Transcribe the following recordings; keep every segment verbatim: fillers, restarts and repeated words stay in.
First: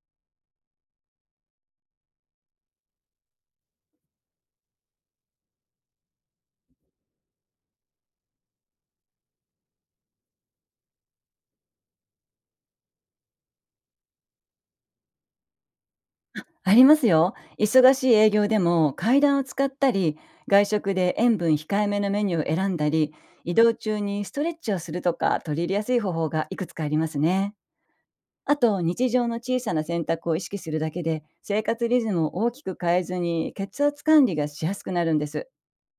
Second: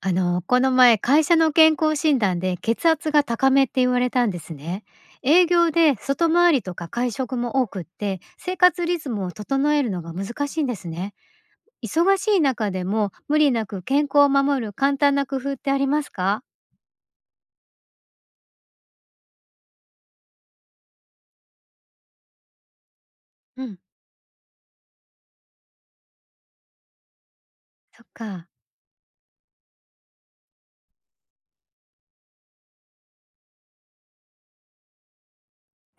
あの、この前、会社の健康診断で血圧が高めって言われたんですね。営業で外回りとか会食も多くって、生活リズムを整えるのが難しいんですね。忙しい中でも無理なく健康を守る簡単な工夫ってありますか？ありますよ。忙しい営業でも階段を使ったり、外食で塩分控えめのメニューを選んだり、移う動ん、中にストレッチをするとか取り入れやすい方法がいくつかありますね。そっか。あと、日常の小さな選択を意識するだけで、生活リズムを大きく変えずに血圧管理がしやすくなるんです。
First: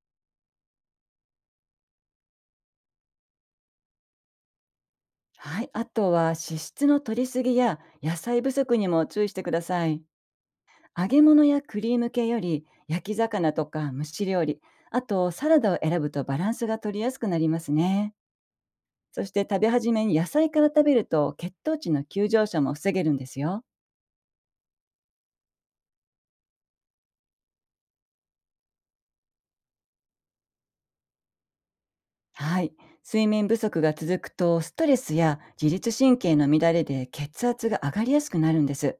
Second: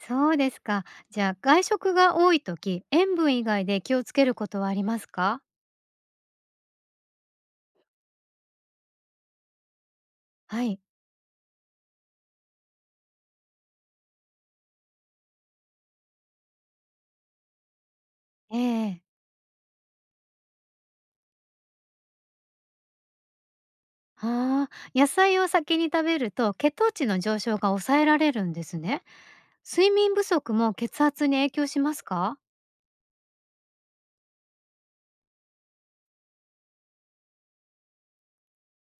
そうですか。じゃあ、外食が多い時、塩分以外で気をつけることはありますか？はい、あとは脂質の摂りすぎや野菜不足にも注意してください。はい。揚げ物やクリーム系より焼き魚とか蒸し料理、あとサラダを選ぶとバランスが取りやすくなりますね。ええ。そして食べ始めに野菜から食べると血糖値の急上昇も防げるんですよ。ああ、野菜を先に食べると血糖値の上昇が抑えられるんですね。睡眠不足も血圧に影響しますか？はい、睡眠不足が続くとストレスや自律神経の乱れで血圧が上がりやすくなるんです。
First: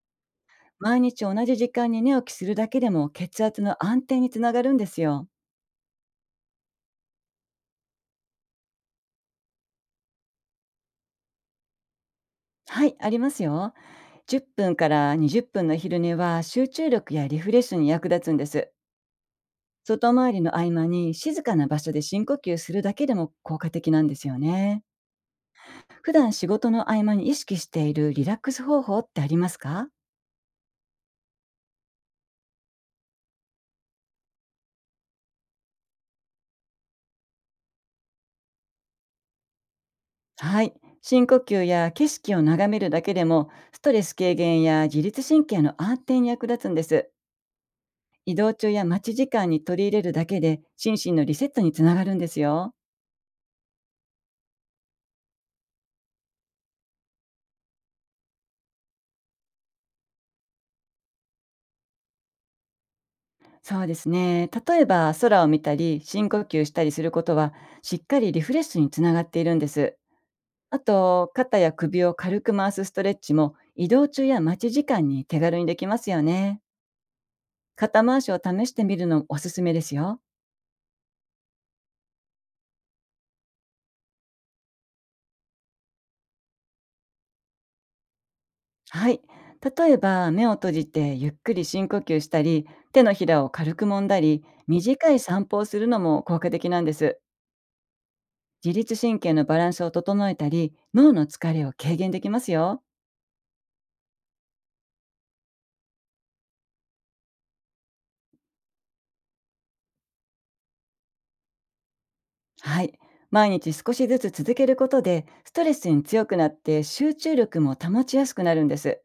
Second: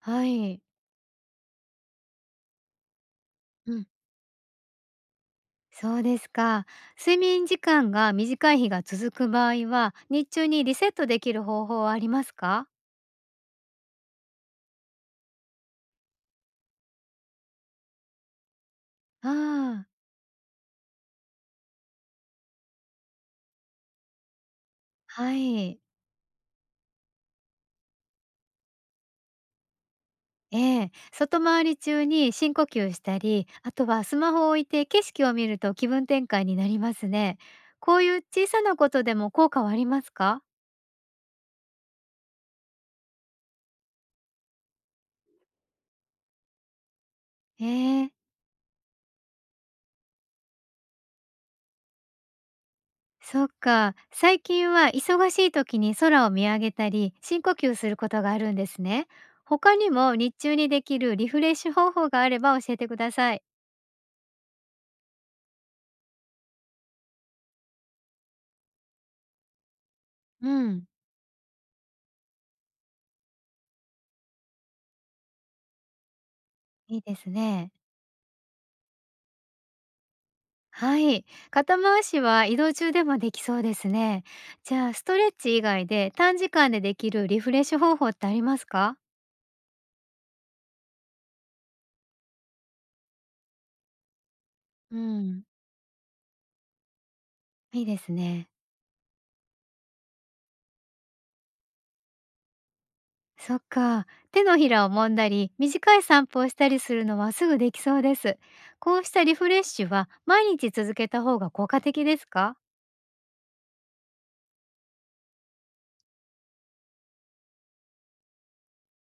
はい。毎日同じ時間に寝起きするだけでも血圧うのん。安定につながるんですよ。そうですか。睡眠時間が短い日が続く場合は、日中にリセットできる方法はありますか？はい、ありますよ。じゅっぷんからにじゅっぷんの昼寝は集中力やリフレッシュに役立つんです。ああ、外回りの合間に静かな場所で深呼吸するだけでも効果的なんですよね。はい。普段仕事の合間に意識しているリラックス方法ってありますか？ええ、外回り中に深呼吸したり、あとはスマホを置いて景色を見ると気分転換になりますね。こういう小さなことでも効果はありますか？はい。深呼吸や景色を眺めるだけでもストレス軽減や自律神経の安定に役立つんです。ええ。移動中や待ち時間に取り入れるだけで心身のリセットにつながるんですよ。そっか。最近は忙しい時に空を見上げたり、深呼吸することがあるんですね。他にも日中にできるリフレッシュ方法があれば教えてください。そうですね。例えば空を見たり深呼吸したりすることは、しっかりリフレッシュにつながっているんです。うあん。と、肩や首を軽く回すストレッチも移動中や待ち時間に手軽にできますよね。いいですね。肩回しを試してみるのもおすすめですよ。はい。肩回しは移動中でもできそうですね。じゃあ、ストレッチ以外で短時間でできるリフレッシュ方法ってありますか？はい。例えば、目を閉じてゆっくり深呼吸したり、手のひらを軽く揉んだり、う短いん。散歩をするのも効果的なんです。いいですね。自律神経のバランスを整えたり、脳の疲れを軽減できますよ。そっか。手のひらを揉んだり、短い散歩をしたりするのはすぐできそうです。こうしたリフレッシュは毎日続けた方が効果的ですか？はい。毎日少しずつ続けることで、ストレスに強くなって集中力も保ちやすくなるんです。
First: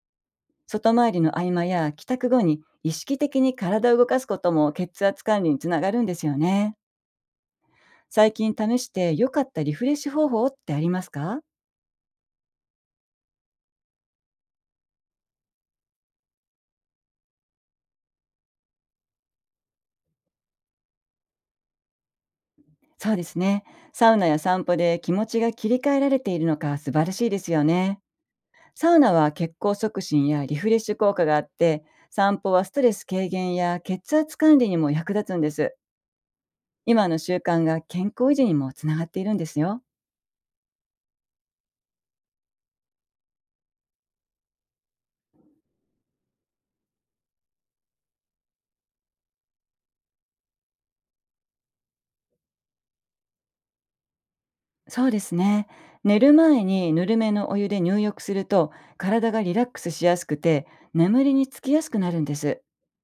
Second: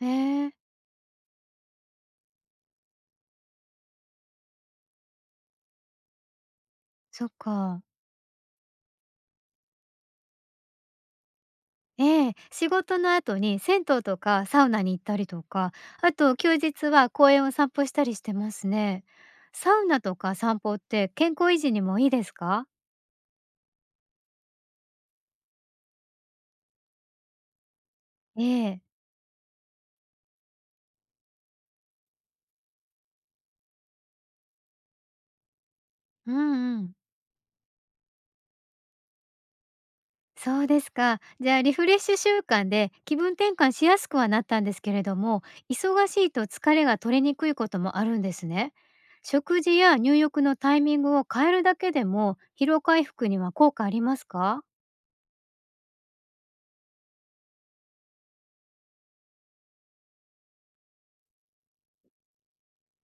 えー、外回りの合間や帰宅後に意識的に体を動かすことも血圧管理につながるんですよね。そっか。最近試して良かったリフレッシュ方法ってありますか？ええ、仕事の後に銭湯とかサウナに行ったりとか、あと休日は公園を散歩したりしてますね。サウナとか散歩って健康維持にもいいですか？そうですね。サウナや散歩で気持ちが切り替えられているのか素晴らしいですよね。ええ。サウナは血行促進やリフレッシュ効果があって、散歩はストレス軽減や血圧管理にも役立つんです。うんうん。今の習慣が健康維持にもつながっているんですよ。そうですか。じゃあリフレッシュ習慣で気分転換しやすくはなったんですけれども、忙しいと疲れが取れにくいこともあるんですね。食事や入浴のタイミングを変えるだけでも疲労回復には効果ありますか？そうですね。寝る前にぬるめのお湯で入浴すると、体がリラックスしやすくて眠りにつきやすくなるんです。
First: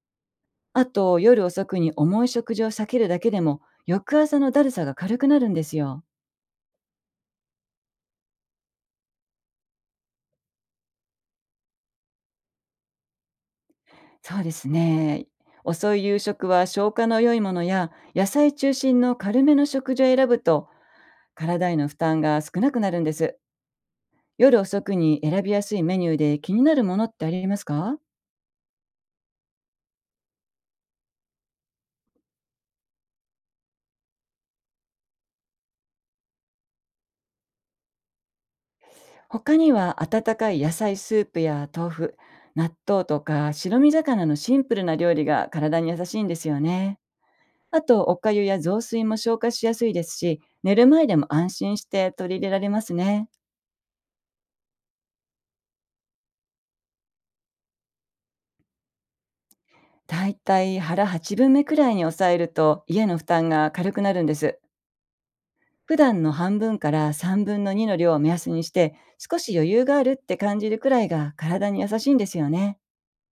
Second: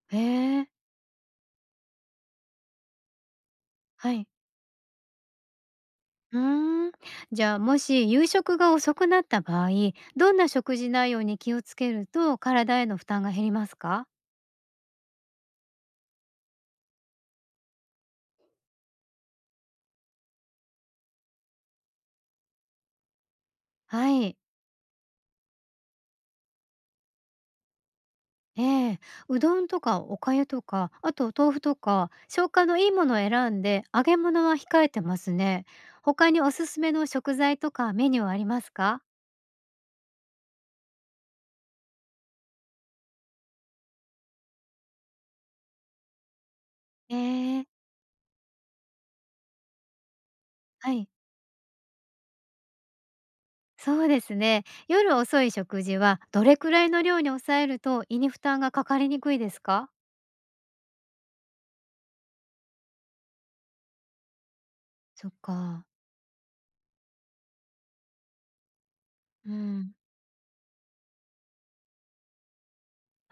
へえ。あと夜遅くに重い食事を避けるだけでもは翌い。朝のだるさが軽くなるんですよ。うーん。じゃあもし夕食が遅くなった場合、どんな食事内容に気をつけると体への負担が減りますか？そうですね。遅い夕食は消化の良いものや野菜中心の軽めの食事を選ぶと、体への負担が少なくなるんです。はい。夜遅くに選びやすいメニューで気になるものってありますか？ええ、うどんとかお粥とか、あと豆腐とか、消化のいいものを選んで、揚げ物は控えてますね。他におすすめの食材とかメニューはありますか？他には温かい野菜スープや豆腐、納豆とか白身魚のシンプルな料理が体に優しいんですよね。ええ、あと、おかゆや雑炊も消化しやすいですし、寝るは前い、でも安心して取り入れられますね。そうですね。夜遅い食事はどれくらいの量に抑えると胃に負担がかかりにくいですか？だいたい腹はちぶんめくらいに抑えると家の負担が軽くなるんです。そっか。普段の半分からさんぶんのにの量を目安にして、少うし余裕ん、があるって感じるくらいが体に優しいんですよね。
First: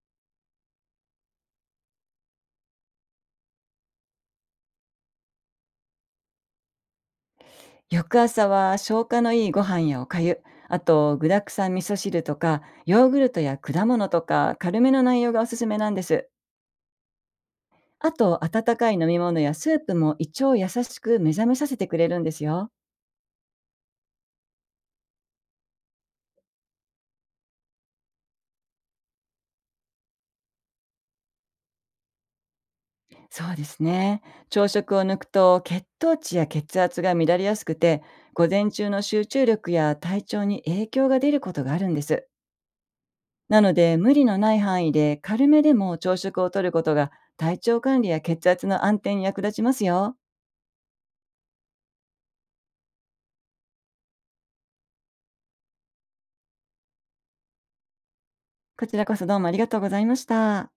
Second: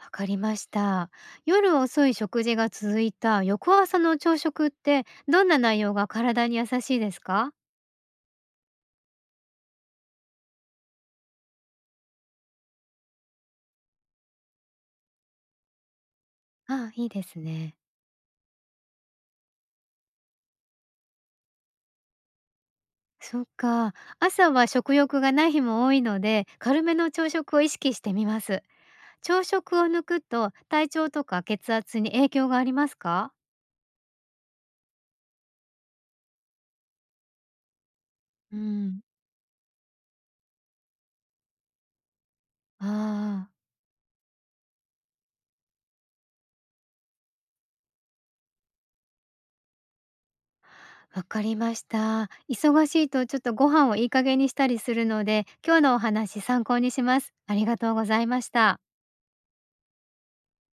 わかりました。夜遅い食事が続いた翌朝の朝食って、どんな内容が体に優しいですか？翌朝は消化のいいご飯やおかゆ、あと具沢山味噌汁とか、ヨーグルトや果物とか軽めの内容がおすすめなんです。ああ、いいですね。あと温かい飲み物やスープも胃腸を優しく目覚めさせてくれるんですよ。そっか。朝は食欲がない日も多いので、軽めの朝食を意識してみます。朝食を抜くと体調とか血圧に影響がありますか？そうですね。朝食を抜くと血糖値や血圧が乱れやすくて、午う前中ん。の集中力や体調に影響が出ることがあるんです。あなので無理のない範囲で軽めでも朝食をとることが体調管理や血圧の安定に役立ちますよ。あ、わかりました。忙しいとちょっとご飯をいい加減にしたりするので、今日のお話参考にします。ありがとうございました。こちらこそどうもありがとうございました。